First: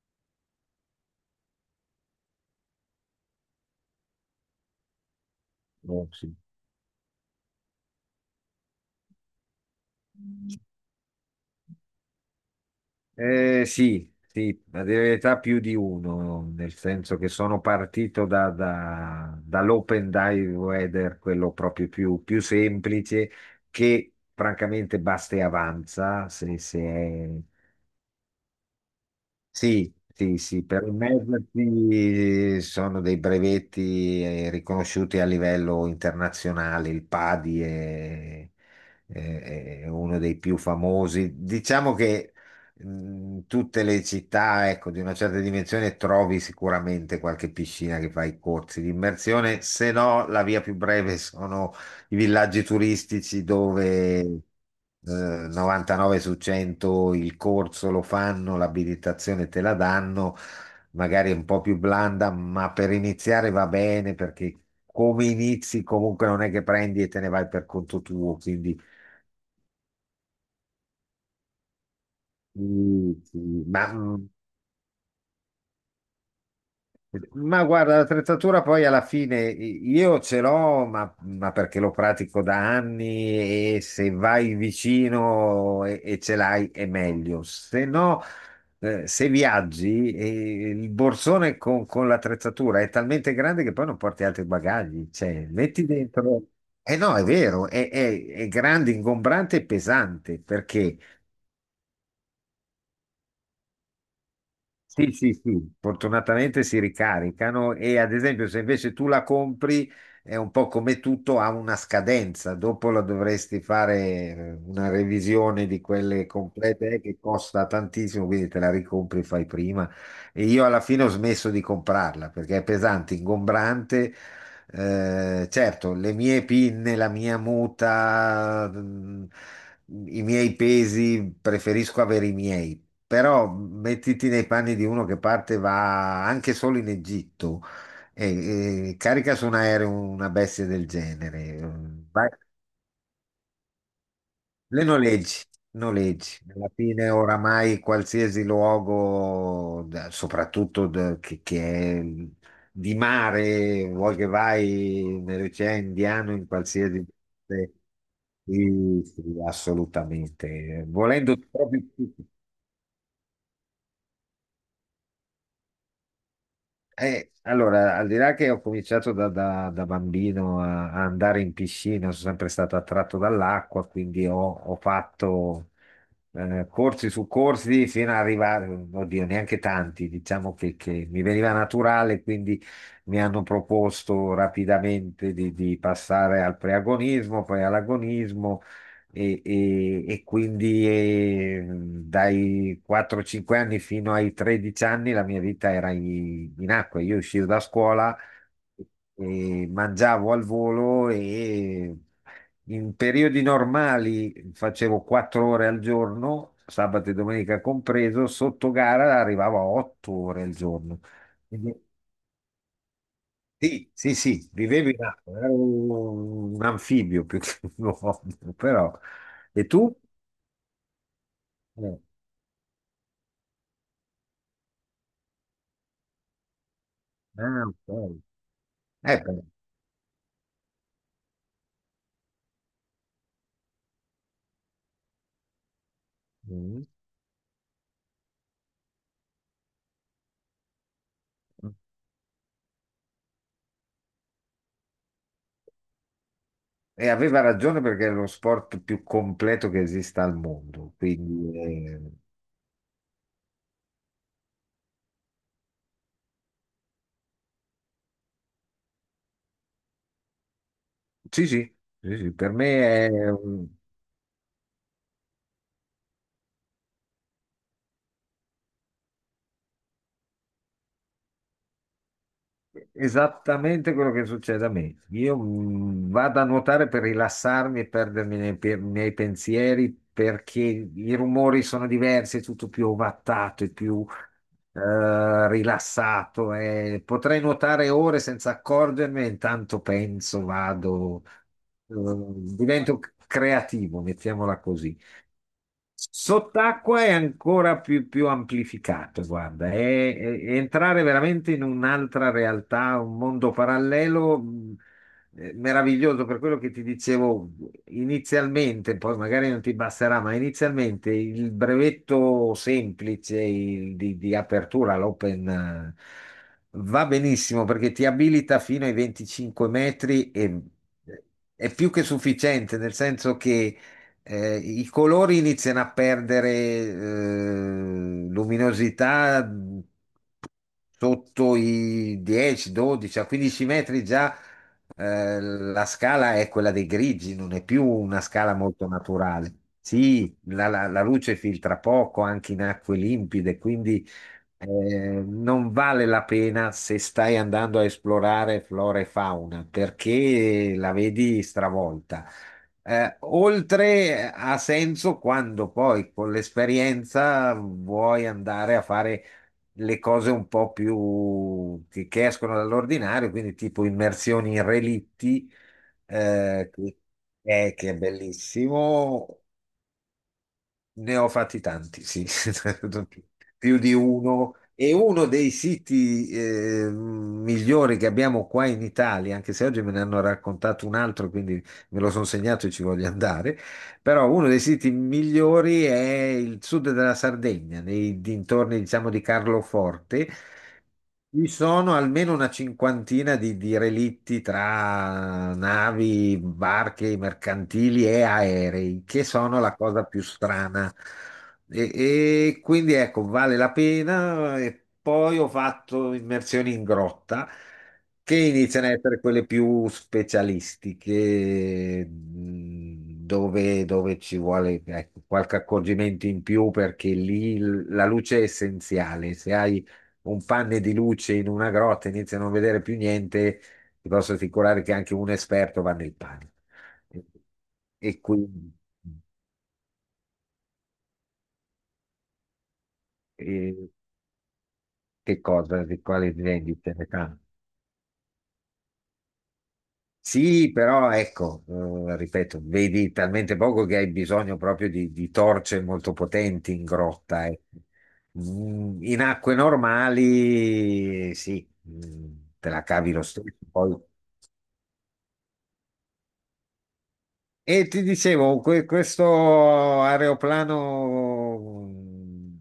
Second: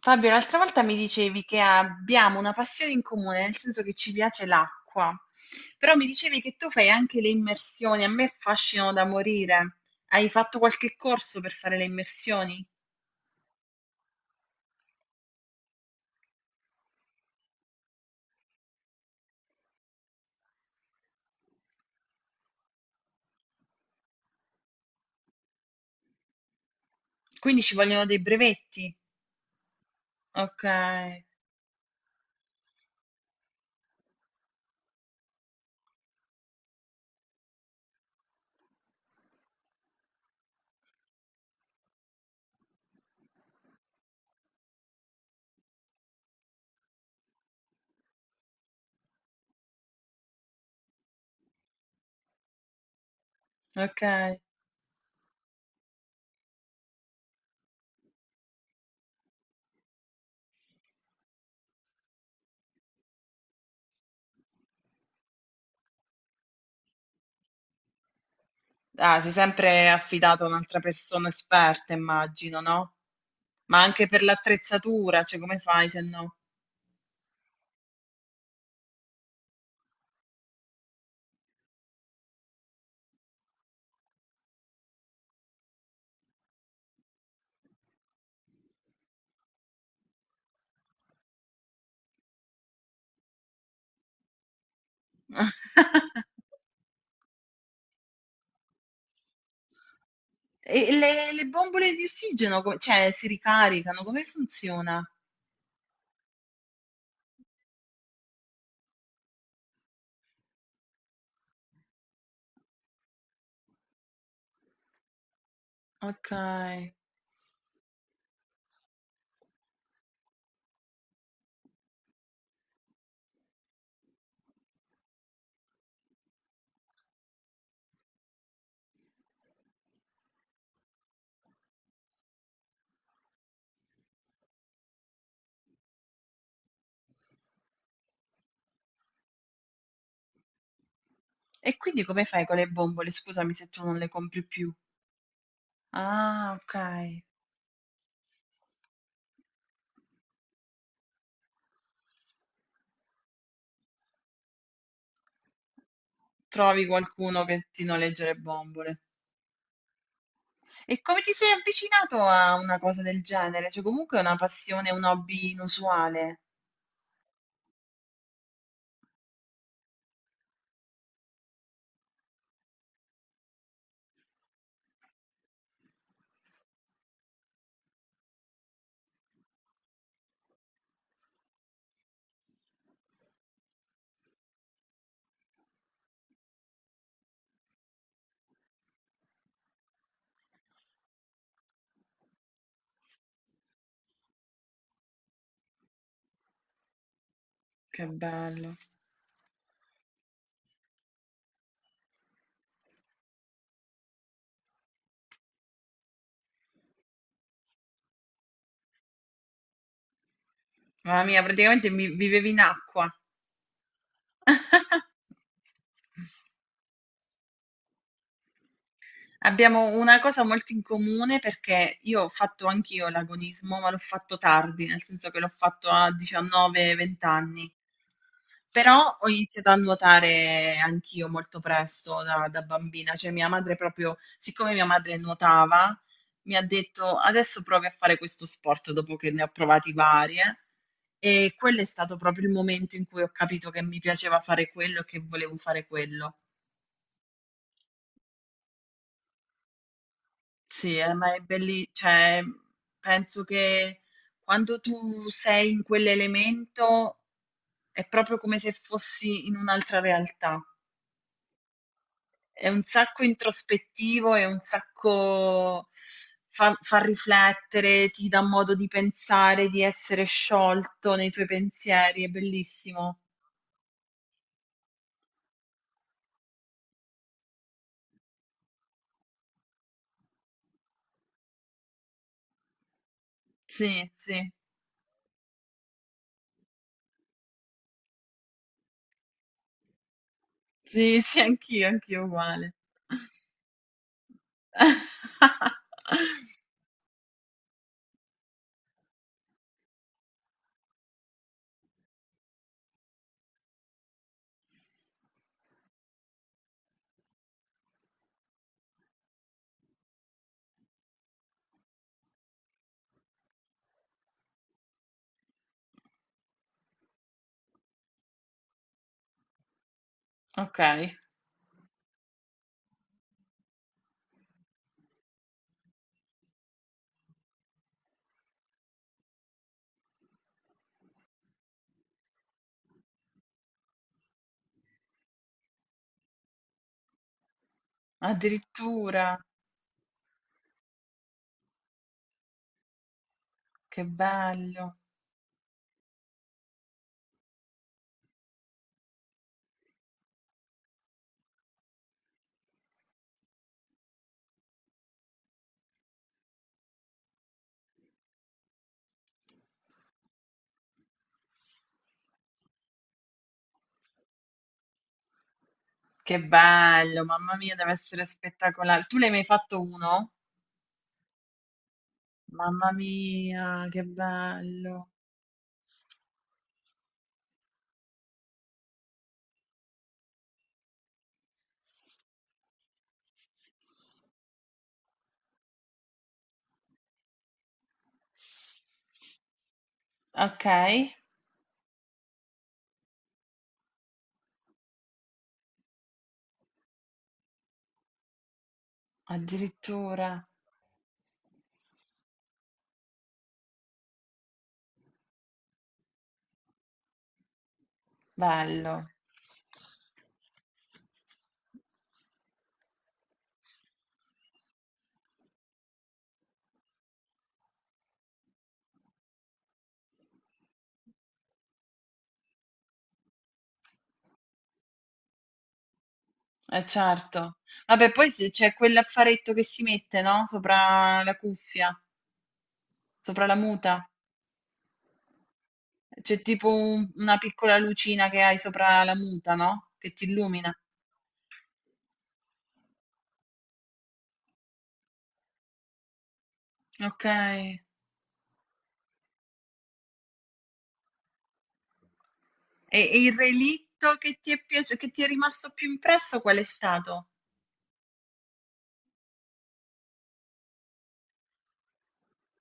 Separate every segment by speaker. Speaker 1: Fabio, l'altra volta mi dicevi che abbiamo una passione in comune, nel senso che ci piace l'acqua, però mi
Speaker 2: No, sì.
Speaker 1: dicevi che tu fai anche le immersioni, a me affascinano da morire. Hai fatto qualche corso per fare le immersioni?
Speaker 2: Sì, sì, a dire la verità più di uno, nel senso che sono partito dall'open dive weather, quello proprio più semplice, che francamente basta e avanza se è.
Speaker 1: Quindi ci vogliono dei brevetti.
Speaker 2: Sì, sì,
Speaker 1: Ok,
Speaker 2: sì, per immergersi sono dei brevetti riconosciuti a livello internazionale, il PADI è uno dei più famosi. Diciamo che tutte le città, ecco, di una certa dimensione trovi sicuramente qualche piscina che fa i corsi di immersione, se no la via più breve i villaggi turistici
Speaker 1: ok.
Speaker 2: dove 99 su 100 il corso lo fanno, l'abilitazione te la danno, magari è un po' più blanda, ma per iniziare va bene perché come inizi comunque non è che prendi e te ne vai per conto tuo, quindi
Speaker 1: Ah, sei sempre affidato a un'altra persona esperta, immagino, no?
Speaker 2: mm, sì,
Speaker 1: Ma
Speaker 2: ma
Speaker 1: anche per
Speaker 2: mm,
Speaker 1: l'attrezzatura, cioè come fai se no?
Speaker 2: ma guarda, l'attrezzatura poi alla fine io ce l'ho, ma perché lo pratico da anni e se vai vicino e ce l'hai è meglio. Se no, se viaggi, il borsone con l'attrezzatura è talmente grande che poi non porti altri bagagli. Cioè, metti dentro. Eh no, è vero, è grande, ingombrante e pesante
Speaker 1: E
Speaker 2: perché.
Speaker 1: le bombole di ossigeno co cioè si ricaricano? Come funziona?
Speaker 2: Sì, sì, sì, fortunatamente si ricaricano e ad esempio se invece tu la compri è un po' come tutto, ha una scadenza, dopo la dovresti fare una revisione di quelle
Speaker 1: Okay.
Speaker 2: complete che costa tantissimo, quindi te la ricompri e fai prima. E io alla fine ho smesso di comprarla perché è pesante, ingombrante. Certo, le mie pinne, la mia muta, i miei pesi, preferisco avere i miei. Però mettiti nei panni di uno che parte, va anche solo in Egitto e carica su un aereo una bestia del genere.
Speaker 1: E quindi come
Speaker 2: Vai-
Speaker 1: fai con le bombole? Scusami se tu non le compri più.
Speaker 2: le noleggi, noleggi.
Speaker 1: Ah,
Speaker 2: Alla fine
Speaker 1: okay.
Speaker 2: oramai qualsiasi luogo, soprattutto che è di mare, vuoi che vai nell'Oceano Indiano, in
Speaker 1: Trovi
Speaker 2: qualsiasi.
Speaker 1: qualcuno che ti noleggia le bombole.
Speaker 2: Sì, sì, assolutamente.
Speaker 1: E come ti
Speaker 2: Volendo
Speaker 1: sei
Speaker 2: proprio.
Speaker 1: avvicinato a una cosa del genere? Cioè comunque è una passione, un hobby inusuale.
Speaker 2: Allora, al di là che ho cominciato da bambino a andare in piscina, sono sempre stato attratto dall'acqua, quindi ho fatto corsi su corsi fino ad arrivare, oddio, neanche tanti, diciamo che mi veniva naturale, quindi mi hanno proposto rapidamente di passare al preagonismo, poi all'agonismo e quindi dai 4-5 anni fino ai 13 anni la mia vita era in acqua. Io uscivo da
Speaker 1: Che
Speaker 2: scuola
Speaker 1: bello.
Speaker 2: e mangiavo al volo e in periodi normali facevo 4 ore al giorno, sabato e domenica compreso, sotto gara arrivavo a 8 ore al giorno.
Speaker 1: Mamma mia,
Speaker 2: Quindi-
Speaker 1: praticamente mi vivevi in acqua.
Speaker 2: Sì, sì, sì, vivevo in acqua, ero un anfibio più che un uomo, però. E tu?
Speaker 1: Abbiamo una cosa molto in comune perché
Speaker 2: Eh,
Speaker 1: io ho fatto anch'io l'agonismo, ma l'ho fatto tardi, nel senso che l'ho fatto a 19-20
Speaker 2: ah,
Speaker 1: anni.
Speaker 2: ok.
Speaker 1: Però ho
Speaker 2: Però,
Speaker 1: iniziato a nuotare anch'io molto presto da bambina, cioè mia madre proprio, siccome mia madre nuotava, mi ha
Speaker 2: mm.
Speaker 1: detto adesso provi a fare questo sport dopo che ne ho provati varie. E quello è stato proprio il momento in cui ho capito che mi piaceva fare quello e che volevo fare quello.
Speaker 2: E aveva ragione perché è lo sport più completo che esista al mondo.
Speaker 1: Sì, ma è
Speaker 2: Quindi,
Speaker 1: belli cioè, penso che quando tu sei in quell'elemento è proprio come se fossi in un'altra realtà.
Speaker 2: sì, sì, sì, sì, per me
Speaker 1: È un sacco
Speaker 2: è
Speaker 1: introspettivo, è un sacco fa riflettere, ti dà modo di pensare, di essere sciolto nei tuoi pensieri, è bellissimo.
Speaker 2: Esattamente quello che succede a me. Io vado a nuotare per rilassarmi e perdermi nei pensieri perché i rumori sono diversi, è tutto più ovattato e più
Speaker 1: Sì, sì,
Speaker 2: rilassato. E potrei nuotare ore senza accorgermene, intanto penso,
Speaker 1: sì,
Speaker 2: vado,
Speaker 1: sì, anch'io, anch'io uguale.
Speaker 2: divento creativo, mettiamola così. Sott'acqua è ancora più amplificato, guarda, è entrare veramente in un'altra realtà, un mondo parallelo meraviglioso, per quello che ti dicevo inizialmente, poi magari non ti basterà, ma inizialmente il brevetto semplice il di apertura, l'open, va benissimo perché ti abilita fino ai 25 metri e
Speaker 1: Ok,
Speaker 2: è più che sufficiente, nel senso che i colori iniziano a perdere luminosità sotto i 10, 12, a 15 metri già la scala è quella dei grigi, non è più una scala molto
Speaker 1: addirittura.
Speaker 2: naturale. Sì, la luce filtra poco anche in acque limpide,
Speaker 1: Che
Speaker 2: quindi
Speaker 1: bello,
Speaker 2: eh, non vale la pena se stai andando a esplorare flora e fauna perché la vedi stravolta. Oltre ha senso quando poi con l'esperienza vuoi andare a fare le cose un po' più che escono dall'ordinario, quindi tipo immersioni in relitti,
Speaker 1: che
Speaker 2: eh, che,
Speaker 1: bello, mamma mia, deve
Speaker 2: che è
Speaker 1: essere spettacolare. Tu ne hai
Speaker 2: bellissimo,
Speaker 1: mai fatto uno?
Speaker 2: ne ho fatti tanti, sì,
Speaker 1: Mamma
Speaker 2: più
Speaker 1: mia,
Speaker 2: di
Speaker 1: che
Speaker 2: uno. E
Speaker 1: bello.
Speaker 2: uno dei siti migliori che abbiamo qua in Italia, anche se oggi me ne hanno raccontato un altro, quindi me lo sono segnato e ci voglio andare, però uno dei siti migliori è il sud della Sardegna, nei dintorni, diciamo, di Carloforte.
Speaker 1: Ok,
Speaker 2: Ci sono almeno una cinquantina di relitti tra navi, barche, mercantili e aerei, che sono la cosa più
Speaker 1: addirittura.
Speaker 2: strana. E quindi ecco, vale la pena. E poi ho fatto immersioni in grotta, che iniziano a
Speaker 1: Bello,
Speaker 2: essere quelle più specialistiche, dove ci vuole, ecco, qualche accorgimento in più, perché lì la luce è essenziale. Se hai un panne di luce in una grotta, inizi a non vedere più niente, ti posso assicurare che anche un esperto va nel panico.
Speaker 1: eh certo. Vabbè,
Speaker 2: E
Speaker 1: poi se c'è
Speaker 2: quindi,
Speaker 1: quell'affaretto che si mette, no? Sopra la cuffia, sopra la
Speaker 2: eh,
Speaker 1: muta.
Speaker 2: che cosa, di quale
Speaker 1: C'è tipo
Speaker 2: vendite ne parli?
Speaker 1: una piccola lucina che hai sopra la muta, no? Che ti illumina.
Speaker 2: Sì, però ecco, ripeto, vedi talmente poco che hai bisogno proprio di torce molto potenti in
Speaker 1: Ok.
Speaker 2: grotta. Ecco. In acque normali, sì, te la
Speaker 1: E
Speaker 2: cavi lo
Speaker 1: il
Speaker 2: stesso. Poi
Speaker 1: relitto che ti è piaciuto, che ti è rimasto più impresso, qual è stato?
Speaker 2: e ti dicevo, questo aeroplano mh,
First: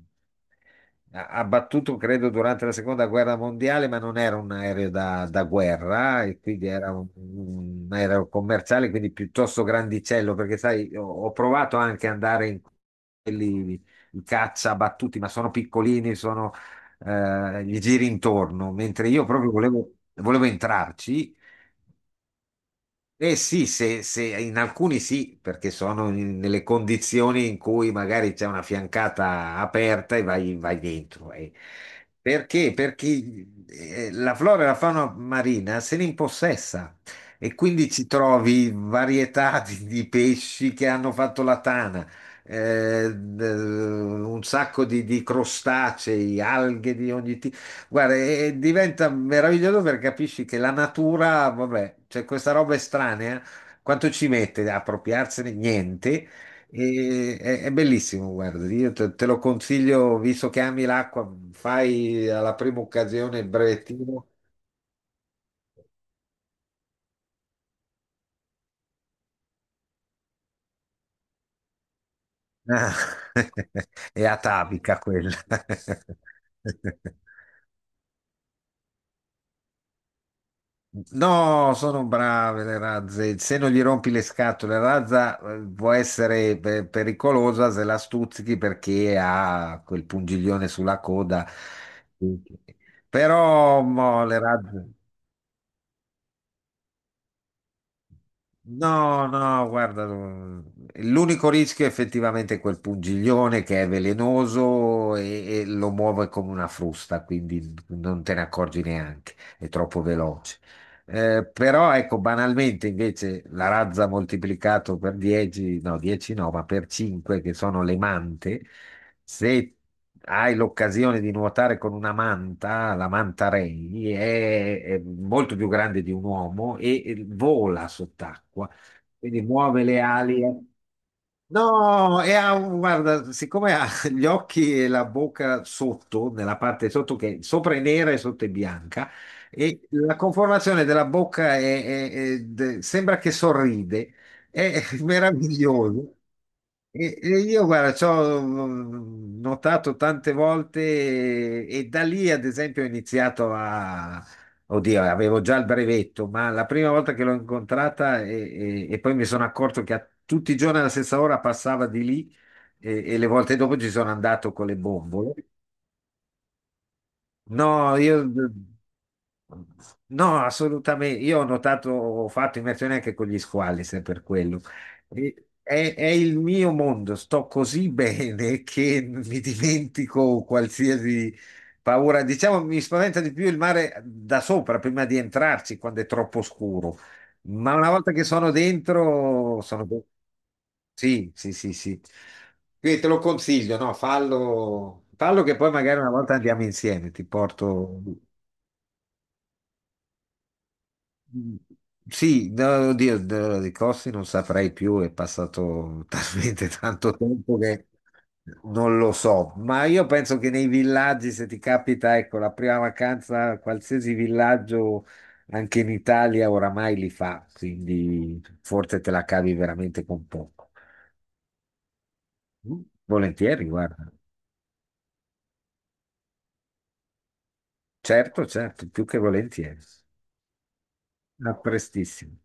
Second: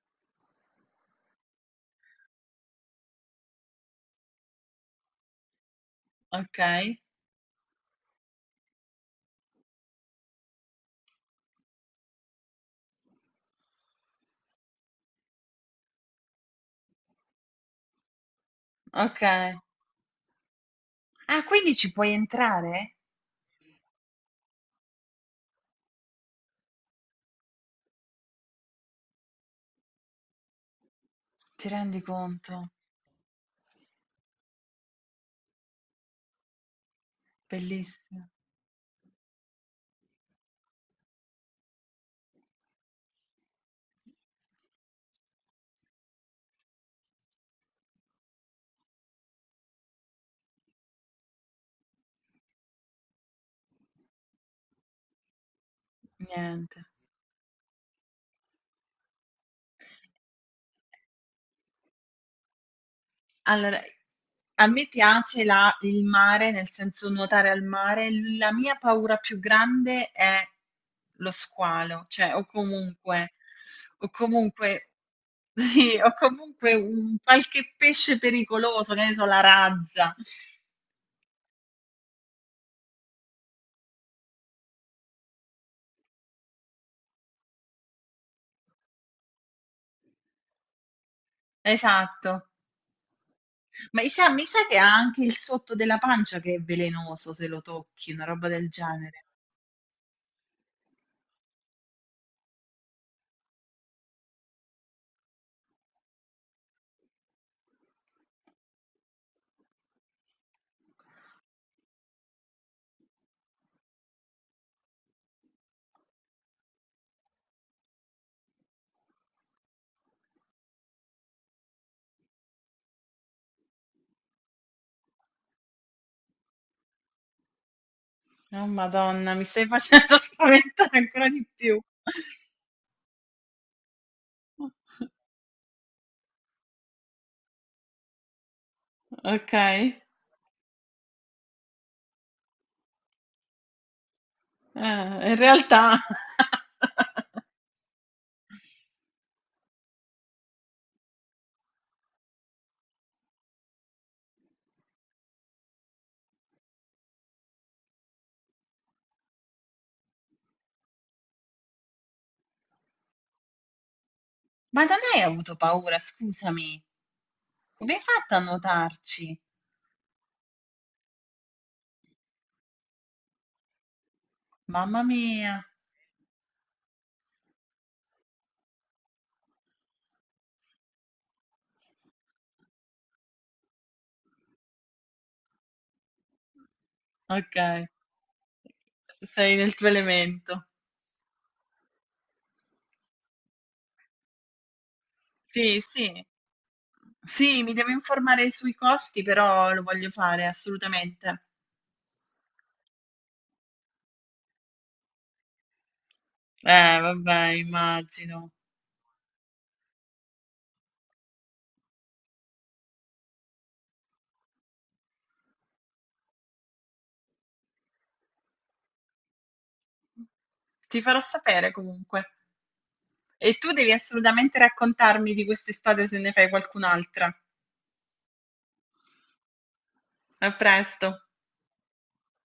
Speaker 2: a- abbattuto credo durante la seconda guerra mondiale, ma non era un aereo da guerra, e quindi era
Speaker 1: Okay,
Speaker 2: un aereo commerciale, quindi piuttosto grandicello, perché sai, ho provato anche ad andare in quelli, i caccia abbattuti, ma sono piccolini, sono, gli giri intorno, mentre io proprio
Speaker 1: okay.
Speaker 2: volevo, volevo entrarci.
Speaker 1: Ah, quindi ci puoi entrare?
Speaker 2: Eh sì, in alcuni sì, perché sono nelle condizioni in cui magari c'è una fiancata aperta e vai dentro. Eh.
Speaker 1: Ti rendi conto?
Speaker 2: Perché? Perché la flora e la fauna marina se ne impossessa e quindi ci
Speaker 1: Bellissimo.
Speaker 2: trovi varietà di pesci che hanno fatto la tana, un sacco di crostacei, alghe di ogni. Guarda, e diventa meraviglioso perché capisci che la natura, vabbè, c'è questa roba estranea, quanto ci mette a appropriarsene? Niente.
Speaker 1: Niente.
Speaker 2: È bellissimo, guarda, io te lo consiglio, visto che ami l'acqua, fai alla prima occasione il
Speaker 1: Allora,
Speaker 2: brevettino.
Speaker 1: a me piace la il mare, nel senso nuotare al mare. La mia paura più grande è lo squalo, cioè
Speaker 2: Ah,
Speaker 1: o
Speaker 2: è
Speaker 1: comunque
Speaker 2: atavica quella.
Speaker 1: sì, o comunque un qualche pesce pericoloso, che ne so, la razza.
Speaker 2: No, sono brave le razze. Se non gli rompi le scatole, la razza può essere pericolosa se la stuzzichi perché ha quel pungiglione sulla coda.
Speaker 1: Esatto.
Speaker 2: Però
Speaker 1: Ma
Speaker 2: mo,
Speaker 1: i sa
Speaker 2: le
Speaker 1: mi sa che
Speaker 2: razze.
Speaker 1: ha anche il sotto della pancia che è velenoso se lo tocchi, una roba del genere.
Speaker 2: No, no, guarda, l'unico rischio è effettivamente quel pungiglione che è velenoso e lo muove come una frusta, quindi non te ne accorgi neanche, è troppo veloce. Però ecco, banalmente invece la razza moltiplicato per 10, no, 10 no, ma per 5 che sono le mante, se hai l'occasione di nuotare con una manta, la manta Ray è molto più grande di un uomo e vola
Speaker 1: Oh
Speaker 2: sott'acqua,
Speaker 1: Madonna,
Speaker 2: quindi
Speaker 1: mi stai
Speaker 2: muove le
Speaker 1: facendo
Speaker 2: ali. Eh.
Speaker 1: spaventare ancora di più.
Speaker 2: No, e ha, guarda, siccome ha gli occhi e la bocca sotto, nella parte sotto che sopra è nera e sotto è bianca,
Speaker 1: Ok,
Speaker 2: e la conformazione della bocca sembra che sorride, è
Speaker 1: in realtà.
Speaker 2: meraviglioso. E io, guarda, ci ho notato tante volte e da lì, ad esempio, ho iniziato a. Oddio, avevo già il brevetto, ma la prima volta che l'ho incontrata e poi mi sono accorto che a tutti i giorni alla stessa ora passava di lì e le volte dopo ci sono andato con le
Speaker 1: Ma da lei ha
Speaker 2: bombole.
Speaker 1: avuto paura, scusami. Come
Speaker 2: No,
Speaker 1: hai
Speaker 2: io
Speaker 1: fatto a notarci?
Speaker 2: no, assolutamente. Io ho notato, ho fatto immersione anche con gli squali, se per quello.
Speaker 1: Mamma
Speaker 2: E-
Speaker 1: mia.
Speaker 2: è il mio mondo, sto così bene che mi dimentico qualsiasi paura. Diciamo, mi spaventa di più il mare da sopra prima di entrarci quando è troppo scuro.
Speaker 1: Ok,
Speaker 2: Ma una volta che sono
Speaker 1: sei
Speaker 2: dentro,
Speaker 1: nel
Speaker 2: sono
Speaker 1: tuo elemento.
Speaker 2: sì, sì, sì, sì. Quindi te lo consiglio, no? Fallo, fallo che poi
Speaker 1: Sì,
Speaker 2: magari una
Speaker 1: sì.
Speaker 2: volta andiamo insieme, ti
Speaker 1: Sì, mi devo
Speaker 2: porto.
Speaker 1: informare sui costi, però lo voglio fare assolutamente.
Speaker 2: Mm, sì, no, oddio, no, di costi non saprei più, è passato talmente tanto
Speaker 1: Vabbè,
Speaker 2: tempo che
Speaker 1: immagino.
Speaker 2: non lo so, ma io penso che nei villaggi, se ti capita, ecco, la prima vacanza, qualsiasi villaggio, anche in Italia, oramai li fa, quindi forse te la cavi veramente con poco.
Speaker 1: Ti farò sapere comunque.
Speaker 2: Mm,
Speaker 1: E
Speaker 2: volentieri,
Speaker 1: tu devi
Speaker 2: guarda.
Speaker 1: assolutamente raccontarmi di quest'estate se ne fai qualcun'altra.
Speaker 2: Certo, certo, più che volentieri.
Speaker 1: A presto.
Speaker 2: A prestissimo.